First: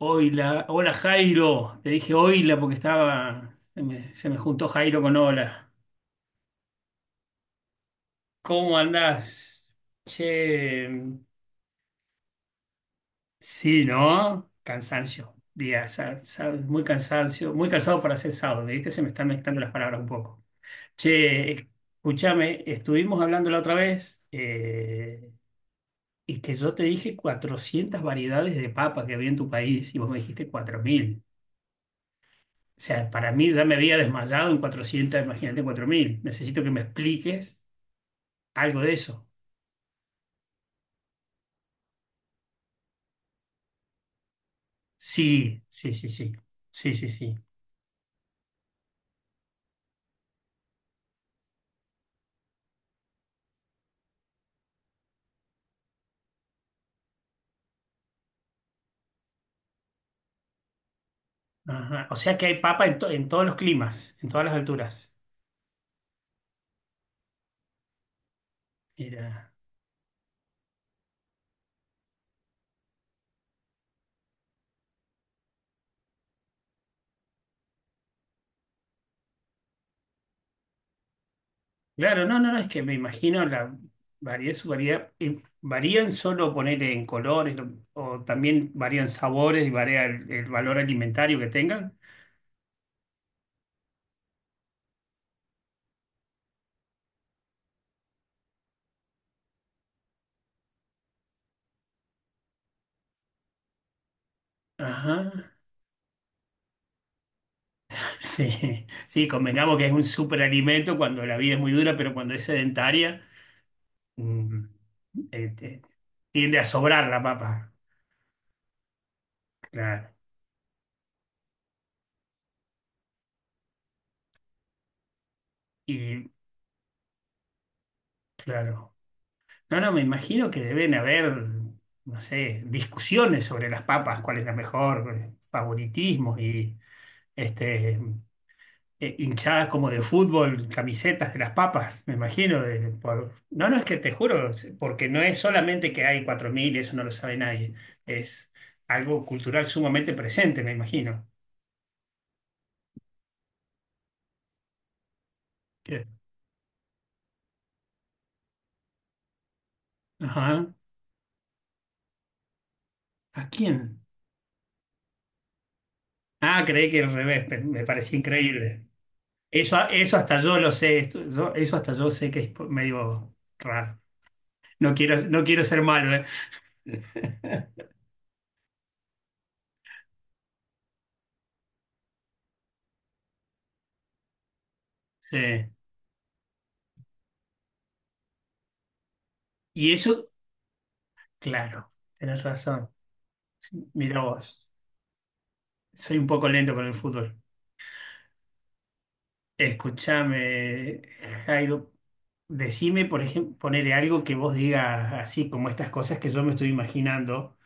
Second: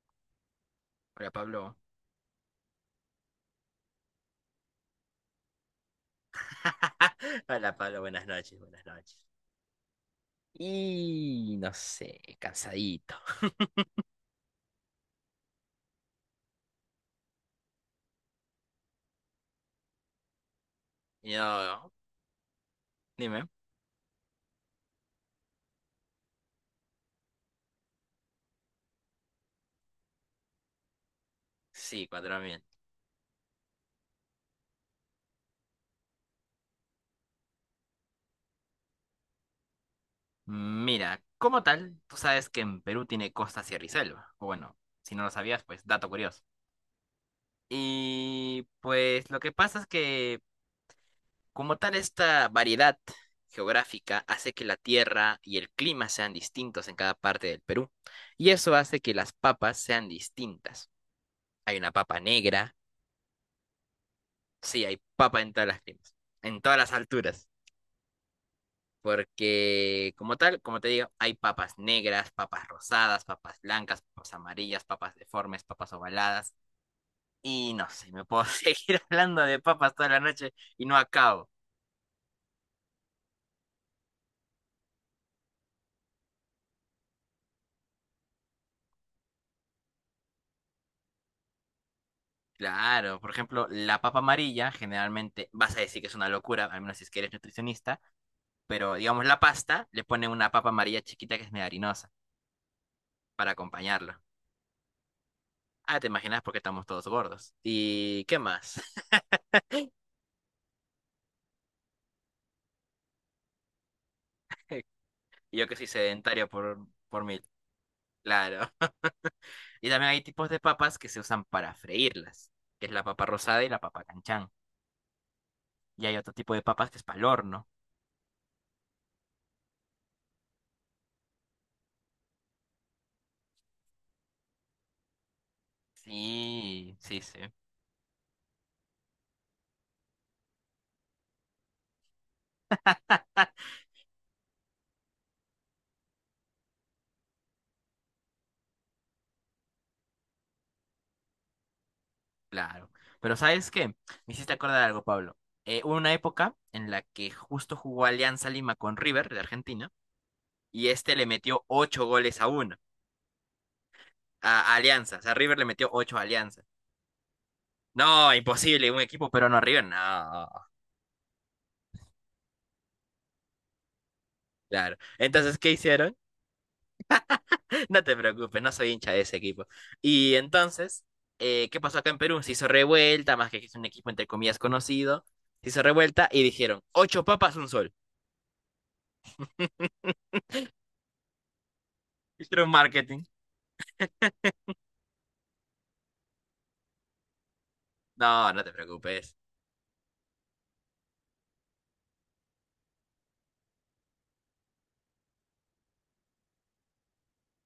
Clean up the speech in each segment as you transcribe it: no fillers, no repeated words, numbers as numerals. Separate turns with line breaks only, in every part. Oila, hola
Hola Pablo,
Jairo, te dije oila porque estaba, se me juntó Jairo con hola.
Hola Pablo, buenas noches,
¿Cómo
buenas noches.
andás? Che,
Y no sé, cansadito.
sí, ¿no? Cansancio, día, muy cansado para ser sábado, ¿viste? Se me están mezclando las palabras un poco. Che,
Yo,
escúchame, estuvimos
Dime.
hablando la otra vez y que yo te dije 400 variedades de papa que había en tu país y vos me dijiste 4.000.
Sí, 4.000.
O sea, para mí ya me había desmayado en 400, imagínate 4.000. Necesito que me expliques algo de eso.
Mira, como tal, tú sabes que en Perú tiene costa, sierra y selva. O bueno, si no lo
Sí,
sabías, pues
sí, sí,
dato
sí.
curioso.
Sí, sí, sí.
Y pues lo que pasa es que como tal esta variedad geográfica hace que la tierra y el clima sean distintos en cada parte del Perú. Y eso hace que las papas sean distintas. Hay una
Ajá. O
papa
sea que hay
negra.
papa en todos los climas, en todas las
Sí, hay
alturas.
papa en todas las climas, en todas las alturas,
Mira.
porque como tal, como te digo, hay papas negras, papas rosadas, papas blancas, papas amarillas, papas deformes, papas ovaladas, y no sé, me puedo seguir hablando de papas toda la noche y no acabo.
Claro, no, no, no, es que me imagino la su variedad. ¿Varían solo poner en colores o también varían sabores y varía el valor alimentario que tengan?
Claro, por ejemplo, la papa amarilla, generalmente vas a decir que es una locura, al menos si es que eres nutricionista, pero digamos la pasta, le ponen una papa amarilla chiquita que es medio harinosa para acompañarlo.
Ajá.
Ah, te imaginas porque estamos todos gordos. ¿Y qué más?
Sí, sí, convengamos que es un superalimento cuando la vida es muy dura, pero cuando es sedentaria. mm, eh,
Y yo que
te-
soy sedentario
tiende a
por,
sobrar la
por mil.
papa.
Claro. Y
Claro.
también hay tipos de papas que se usan para freírlas, que es la papa rosada y la papa canchán. Y hay
Y
otro tipo de papas que es para el horno.
claro. No, no, me imagino que deben haber, no sé, discusiones sobre las papas, cuál es la mejor, favoritismos y
Sí, sí, sí.
este hinchadas como de fútbol, camisetas de las papas, me imagino. No, no, es que te juro, porque no es solamente que hay 4.000 eso no lo sabe nadie. Es algo cultural sumamente presente, me imagino.
Claro. Pero ¿sabes qué? Me hiciste acordar algo, Pablo. Hubo
¿Qué?
una época en la que justo jugó Alianza Lima con River de Argentina
Ajá.
y este le metió ocho goles a uno.
¿A quién?
A Alianza. O sea, River le metió ocho a Alianza.
Ah, creí que al revés, me parecía
No,
increíble.
imposible, un equipo peruano a
Eso,
River.
eso hasta
No,
yo lo sé, eso hasta yo sé que es medio raro. No
claro.
quiero, no
Entonces,
quiero
¿qué
ser malo,
hicieron?
¿eh?
No te preocupes, no soy hincha de ese equipo. Y entonces, ¿qué pasó acá en Perú? Se hizo revuelta, más que es un equipo entre comillas conocido.
Sí.
Se hizo revuelta y dijeron, ocho papas, un sol.
Y eso, claro, tenés
Hicieron
razón.
marketing.
Mira vos, soy un poco lento con el fútbol.
No, no te preocupes.
Escúchame, Jairo, decime, por ejemplo, ponele algo que vos digas así, como estas cosas que yo me estoy imaginando.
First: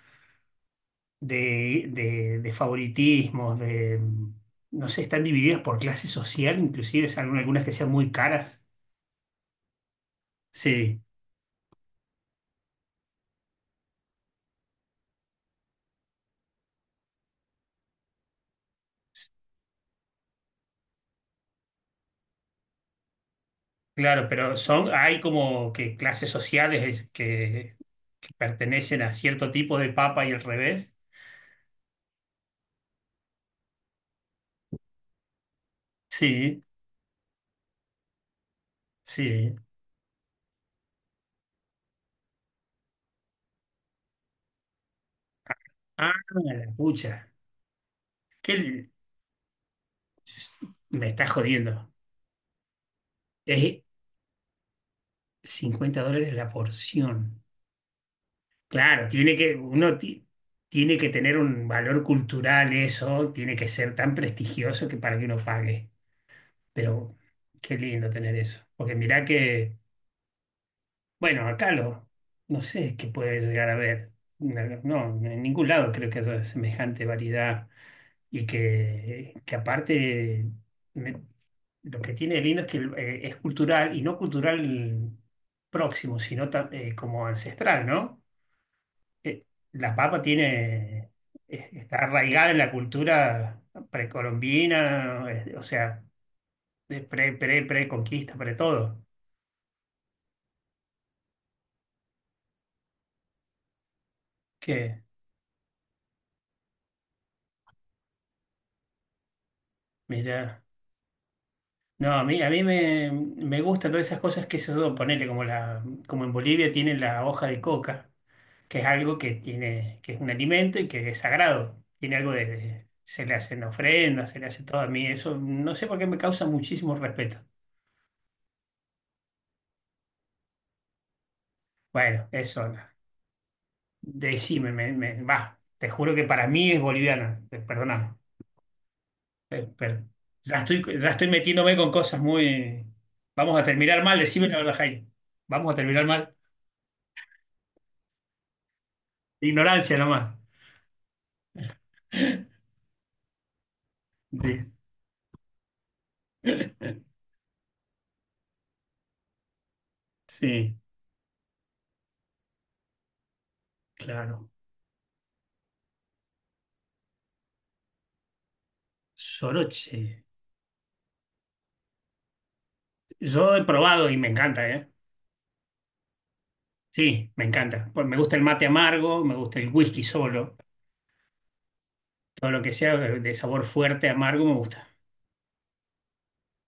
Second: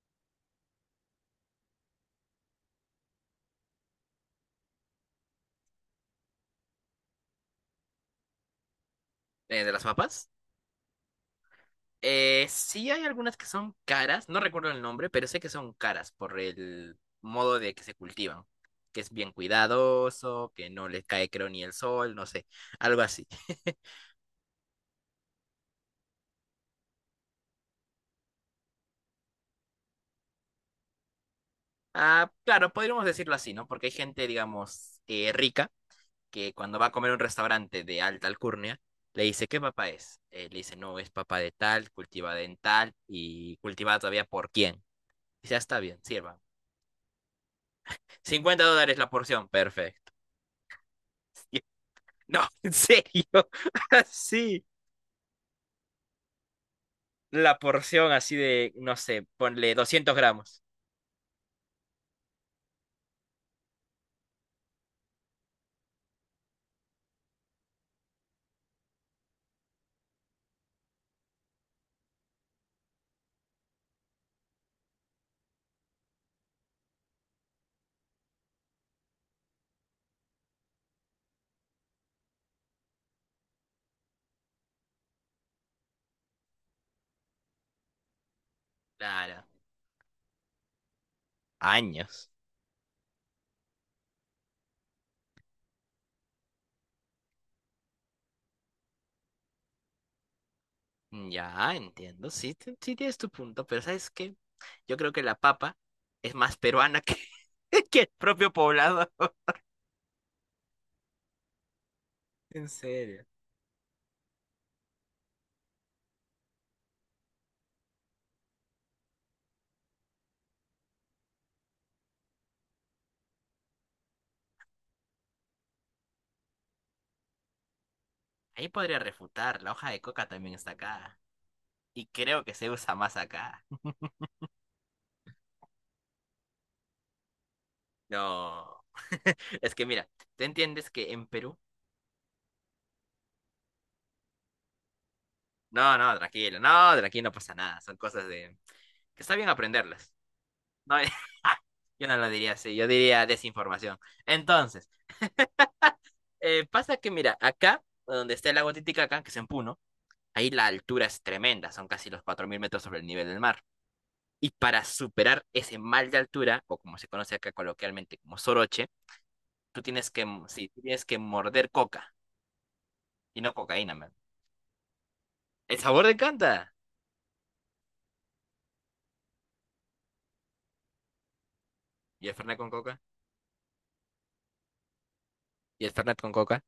De favoritismos, de, no sé, están divididas por clase social, inclusive, salen algunas que sean muy caras.
¿De las papas?
Sí,
Sí hay algunas que son caras, no recuerdo el nombre, pero sé que son caras por el modo de que se cultivan. Que es
s-
bien cuidadoso, que no les cae creo ni el sol, no sé, algo así.
claro, pero son, hay como que clases sociales que pertenecen a cierto tipo de papa y al revés.
Ah, claro, podríamos decirlo así, ¿no? Porque hay gente, digamos, rica, que
Sí,
cuando va a comer a un restaurante de alta alcurnia, le dice,
sí.
¿qué papá es? Le dice, no, es papá de tal, cultivada en tal y cultivada todavía por quién. Dice, "Ah, está bien,
Ah,
sirva.
la pucha. ¿Qué?
50
l-
dólares la porción, perfecto".
me está
Y-
jodiendo.
No, en serio,
Es
así,
50 dólares la porción.
la porción así de, no
Claro,
sé, ponle doscientos gramos.
tiene que tener un valor cultural eso, tiene que ser tan prestigioso que para que uno pague. Pero qué lindo tener eso. Porque mirá que, bueno, acá lo, no sé qué puede llegar a ver. No, no, en ningún lado creo que haya semejante variedad. Y que aparte, me- lo que tiene de lindo es que es cultural y no cultural próximo, sino como ancestral, ¿no? eh,
Claro,
la papa tiene, está
años.
arraigada en la cultura precolombina, o sea, de pre-conquista, pre todo.
Mm, ya, entiendo, sí, sí tienes tu punto, pero ¿sabes qué? Yo
Que,
creo que la papa es más peruana que, que el propio poblado.
mira, no, a mí
En
me,
serio.
me gustan todas esas cosas que se son, ponele, como en Bolivia tienen la hoja de coca, que es algo que tiene, que es un alimento y que es sagrado. Tiene algo de, se le hacen ofrendas, se le hace todo a mí. Eso no sé por qué me causa muchísimo respeto.
Ahí podría refutar, la hoja de coca también está acá. Y
Bueno,
creo que
eso.
se usa más acá.
Decime, va, te juro que para mí es boliviana, perdóname.
No.
Eh,
Es que
per-
mira, ¿te
ya estoy,
entiendes
ya
que en
estoy
Perú?
metiéndome con cosas muy... Vamos a terminar mal, decime la verdad, Jaime. Vamos a
No,
terminar
no,
mal.
tranquilo, no, tranquilo, no pasa nada. Son cosas de... que está bien
Ignorancia
aprenderlas.
nomás.
No, yo no lo diría así, yo diría desinformación.
De-
Entonces... pasa que, mira, acá, donde está el lago Titicaca, que es en Puno, ahí la
Sí,
altura es tremenda, son casi los 4.000 metros sobre el nivel del mar.
claro.
Y para superar ese mal de altura, o como se conoce acá coloquialmente como soroche, tú
Soroche.
tienes que, sí, tú tienes que morder coca, y no
Yo he
cocaína,
probado
man.
y me encanta, ¿eh?
El sabor de canta.
Sí, me encanta. Pues me gusta el mate amargo, me gusta el whisky solo.
¿Y el
Todo
Fernet
lo
con
que sea
coca?
de sabor fuerte, amargo, me gusta.
¿Y el Fernet con coca?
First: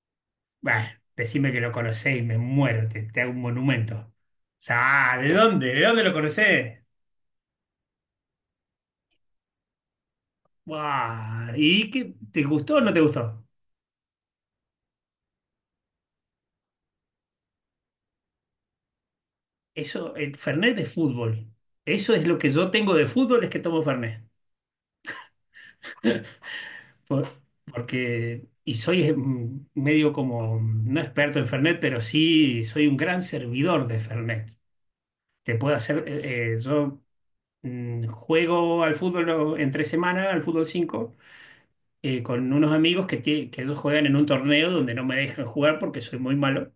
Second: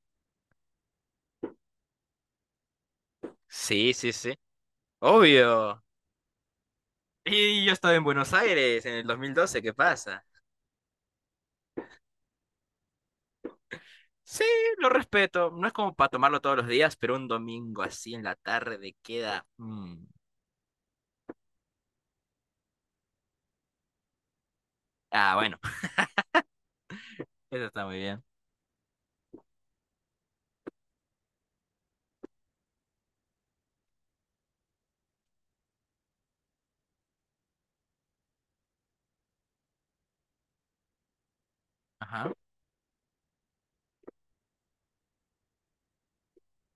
Bah, decime que lo conocés y me muero, te hago un
Sí,
monumento. O
sí, sí.
sea, ah, ¿de dónde?
Obvio.
¿De dónde lo conocés?
Y yo estaba en Buenos Aires en el 2012, ¿qué pasa?
Buah, ¿y qué? ¿Te gustó o no te gustó?
Sí, lo respeto. No es como para tomarlo todos los días, pero un domingo así en la tarde queda. Mm.
Eso, el Fernet de fútbol. Eso es lo que yo tengo de fútbol, es que tomo Fernet.
Ah, bueno,
Por-
eso está muy bien.
porque, y soy medio como, no experto en Fernet, pero sí soy un gran servidor de Fernet. Te puedo hacer, yo juego al fútbol entre semana, al fútbol 5. eh,
Ajá.
con unos amigos que, que ellos juegan en un torneo donde no me dejan jugar porque soy muy malo.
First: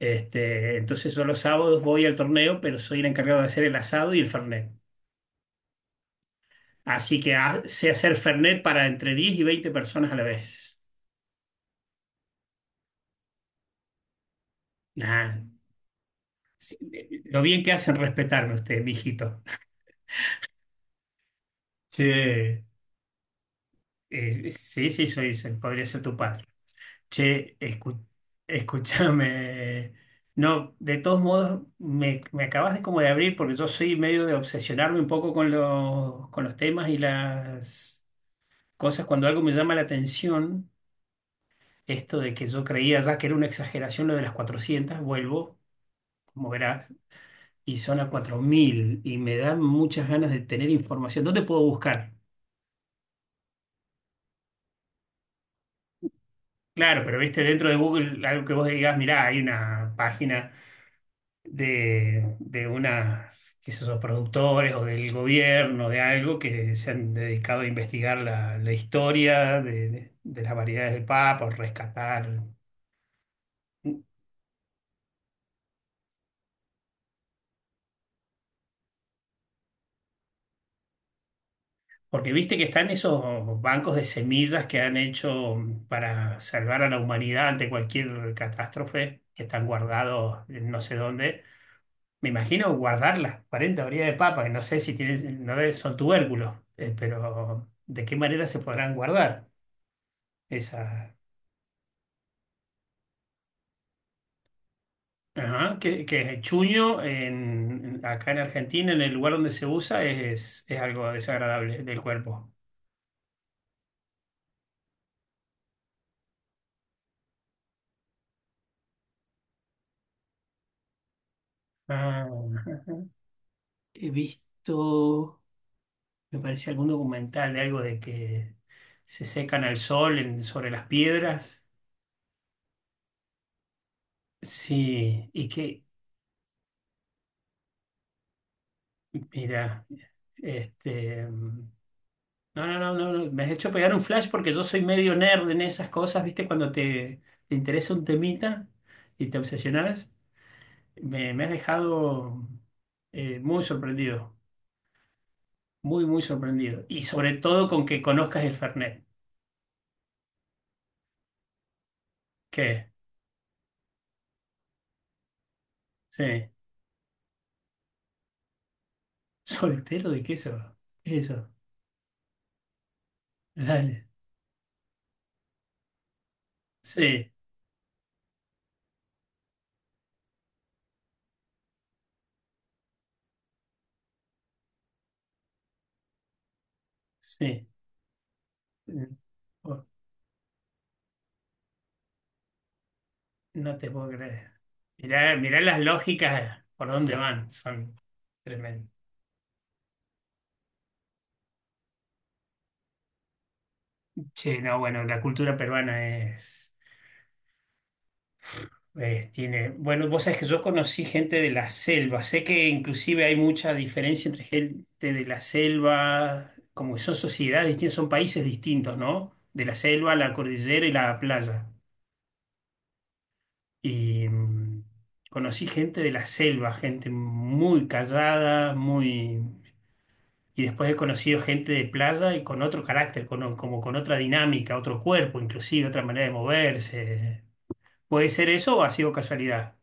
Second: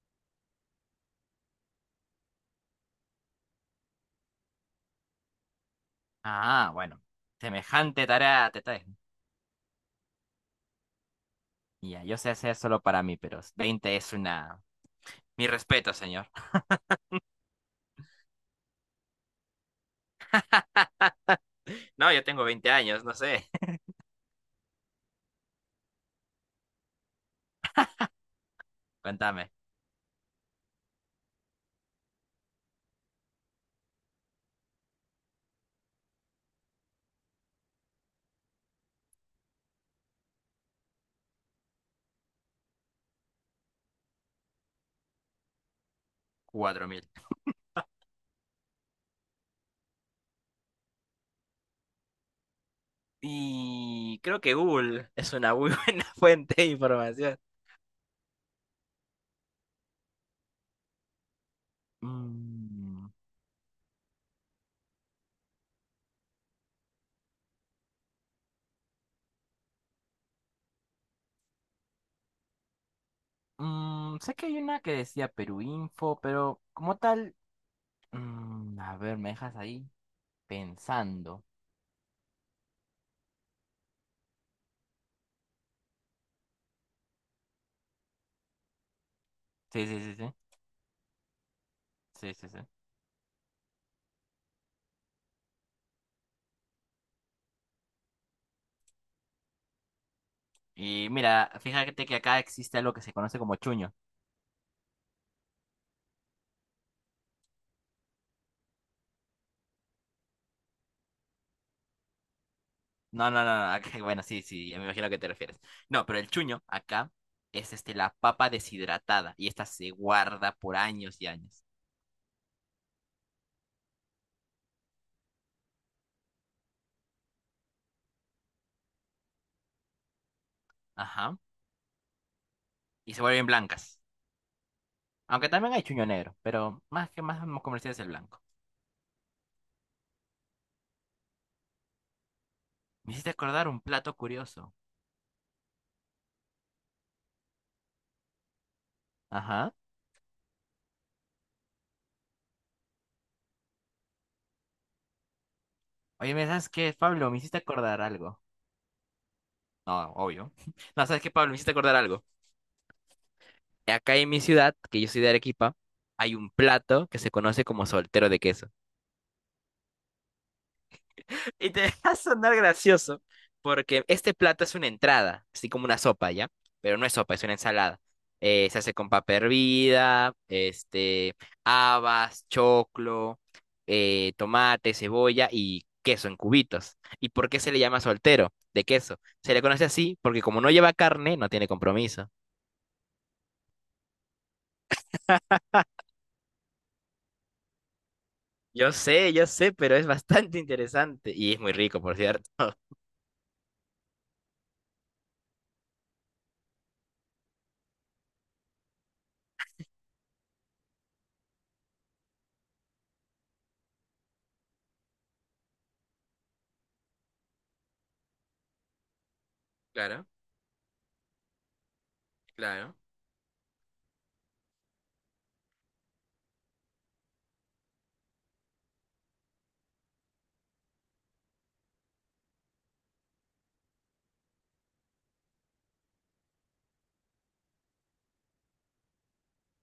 Este, entonces yo los sábados voy al torneo, pero soy el encargado de hacer el asado y el fernet.
Ah, bueno.
Así que sé
Semejante
hacer
tarea te
fernet
traes.
para entre 10 y 20 personas a la vez.
Ya, yo sé hacer solo para mí, pero 20 es una.
Nah,
Mi respeto, señor.
lo bien que hacen respetarme usted, mijito.
No, yo tengo
Sí,
20 años, no sé.
Sí, sí, podría ser tu padre. Che,
Cuéntame.
escúchame. No, de todos modos, me acabas de como de abrir porque yo soy medio de obsesionarme un poco con los, temas y las cosas. Cuando algo me llama la atención, esto de que yo creía ya que era una exageración lo de las 400 vuelvo, como
Cuatro
verás,
mil.
y son a 4.000 y me dan muchas ganas de tener información. ¿Dónde puedo buscar?
Y creo que Google es una muy buena fuente de
Claro, pero
información.
viste, dentro de Google, algo que vos digas, mirá, hay una página, de
Mm,
unas, qué sé yo, productores o del gobierno, de algo que se han dedicado a investigar la historia de las variedades de papa, o rescatar.
Sé que hay una que decía Perú Info, pero como tal. Mm, a ver, me dejas ahí pensando.
Porque viste que están esos bancos de semillas que han hecho para salvar a la humanidad ante cualquier catástrofe, que están
Sí, sí, sí, sí.
guardados en no sé dónde. Me
Sí, sí, sí.
imagino guardar las 40 variedades de papa, que no sé si tienen, no debe- son tubérculos, pero ¿de qué manera se podrán guardar
Y
esas?
mira, fíjate que acá existe algo que se conoce como chuño.
Ajá, que el chuño acá en Argentina, en el lugar donde se usa, es algo desagradable del cuerpo.
No, no, no, no, acá- bueno, sí, sí, ya me imagino a qué te refieres. No, pero el chuño acá es la papa deshidratada y esta se guarda por años y años.
Ah, ajá. He visto, me parece algún documental de algo de que se secan al sol sobre las
Ajá.
piedras.
Y se vuelven blancas.
Sí, y
Aunque también hay
que,
chuño negro, pero más que más comercial es el blanco.
mira, este... mm, no, no, no, no,
Me hiciste
no, me has
acordar
hecho
un
pegar un
plato
flash porque yo
curioso.
soy medio nerd en esas cosas, ¿viste? Cuando te interesa un temita y te
Ajá.
obsesionas. Me has dejado muy sorprendido, muy, muy
Oye, ¿me sabes
sorprendido.
qué,
Y
Pablo?
sobre
Me hiciste
todo con
acordar
que
algo.
conozcas el Fernet.
No, obvio. No, ¿sabes qué, Pablo? Me hiciste acordar algo.
¿Qué?
Acá en mi ciudad, que yo soy de Arequipa, hay
Sí.
un plato que se conoce como soltero de queso.
¿Soltero de queso? ¿Qué es eso?
Y te va a sonar gracioso, porque
Dale.
este plato es una entrada, así como una sopa, ¿ya? Pero no es
Sí,
sopa, es una ensalada. Se hace con papa hervida, habas, choclo, tomate, cebolla y queso en cubitos. ¿Y por qué
sí.
se le llama soltero de
Mm.
queso? Se le
Oh,
conoce así porque como no lleva carne, no tiene compromiso.
no te puedo creer. Mirá, mirá las lógicas por dónde van. Son tremendas.
Yo sé, pero es bastante interesante y es muy rico, por cierto.
Che, no, bueno, la cultura peruana es. Tiene, bueno, vos sabés que yo conocí gente de la selva. Sé que inclusive hay mucha diferencia entre gente de la selva, como que son sociedades distintas, son países distintos, ¿no? De la selva,
Claro,
la cordillera y la playa.
claro.
Y conocí gente de la selva, gente muy callada. Y después he conocido gente de playa y con otro carácter, con, como con otra dinámica, otro cuerpo, inclusive otra manera de moverse. ¿Puede ser eso o ha sido casualidad?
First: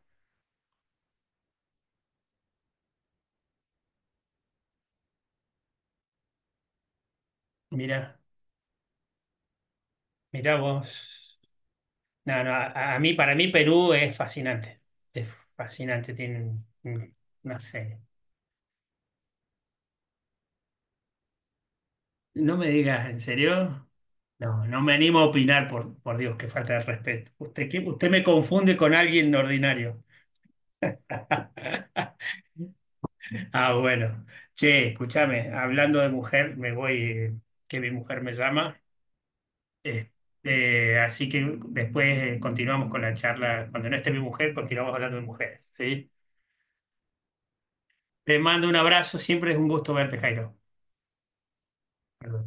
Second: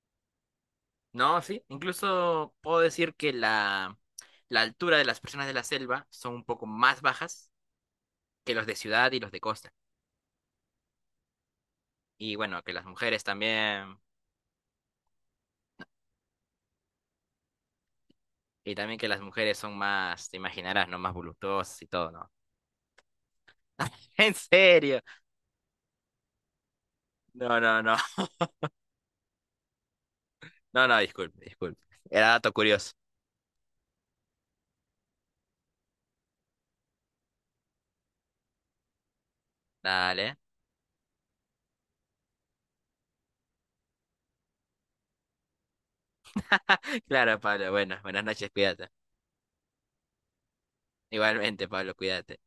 No, sí, incluso puedo decir que la altura de las personas de la selva son un poco más bajas
Mira.
que los de ciudad y los de costa.
Mirá vos.
Y
No, no,
bueno, que las mujeres
para mí Perú
también,
es fascinante. Es fascinante. Tienen, no sé.
y también que las mujeres son más, te imaginarás, ¿no? Más voluptuosas y todo, ¿no?
No me digas, ¿en serio?
En
No, no me
serio.
animo a opinar, por Dios, qué falta de respeto.
No,
Usted, ¿qué-
no, no.
usted me confunde con alguien ordinario.
No, no, disculpe, disculpe. Era dato curioso.
Ah, bueno. Che, escúchame, hablando de mujer, me voy, que mi mujer me llama.
Dale.
Este, así que después continuamos con la charla. Cuando no esté mi mujer, continuamos hablando de mujeres, ¿sí?
Claro, Pablo. Bueno, buenas
Te
noches,
mando un
cuídate.
abrazo, siempre es un gusto verte, Jairo.
Igualmente, Pablo, cuídate.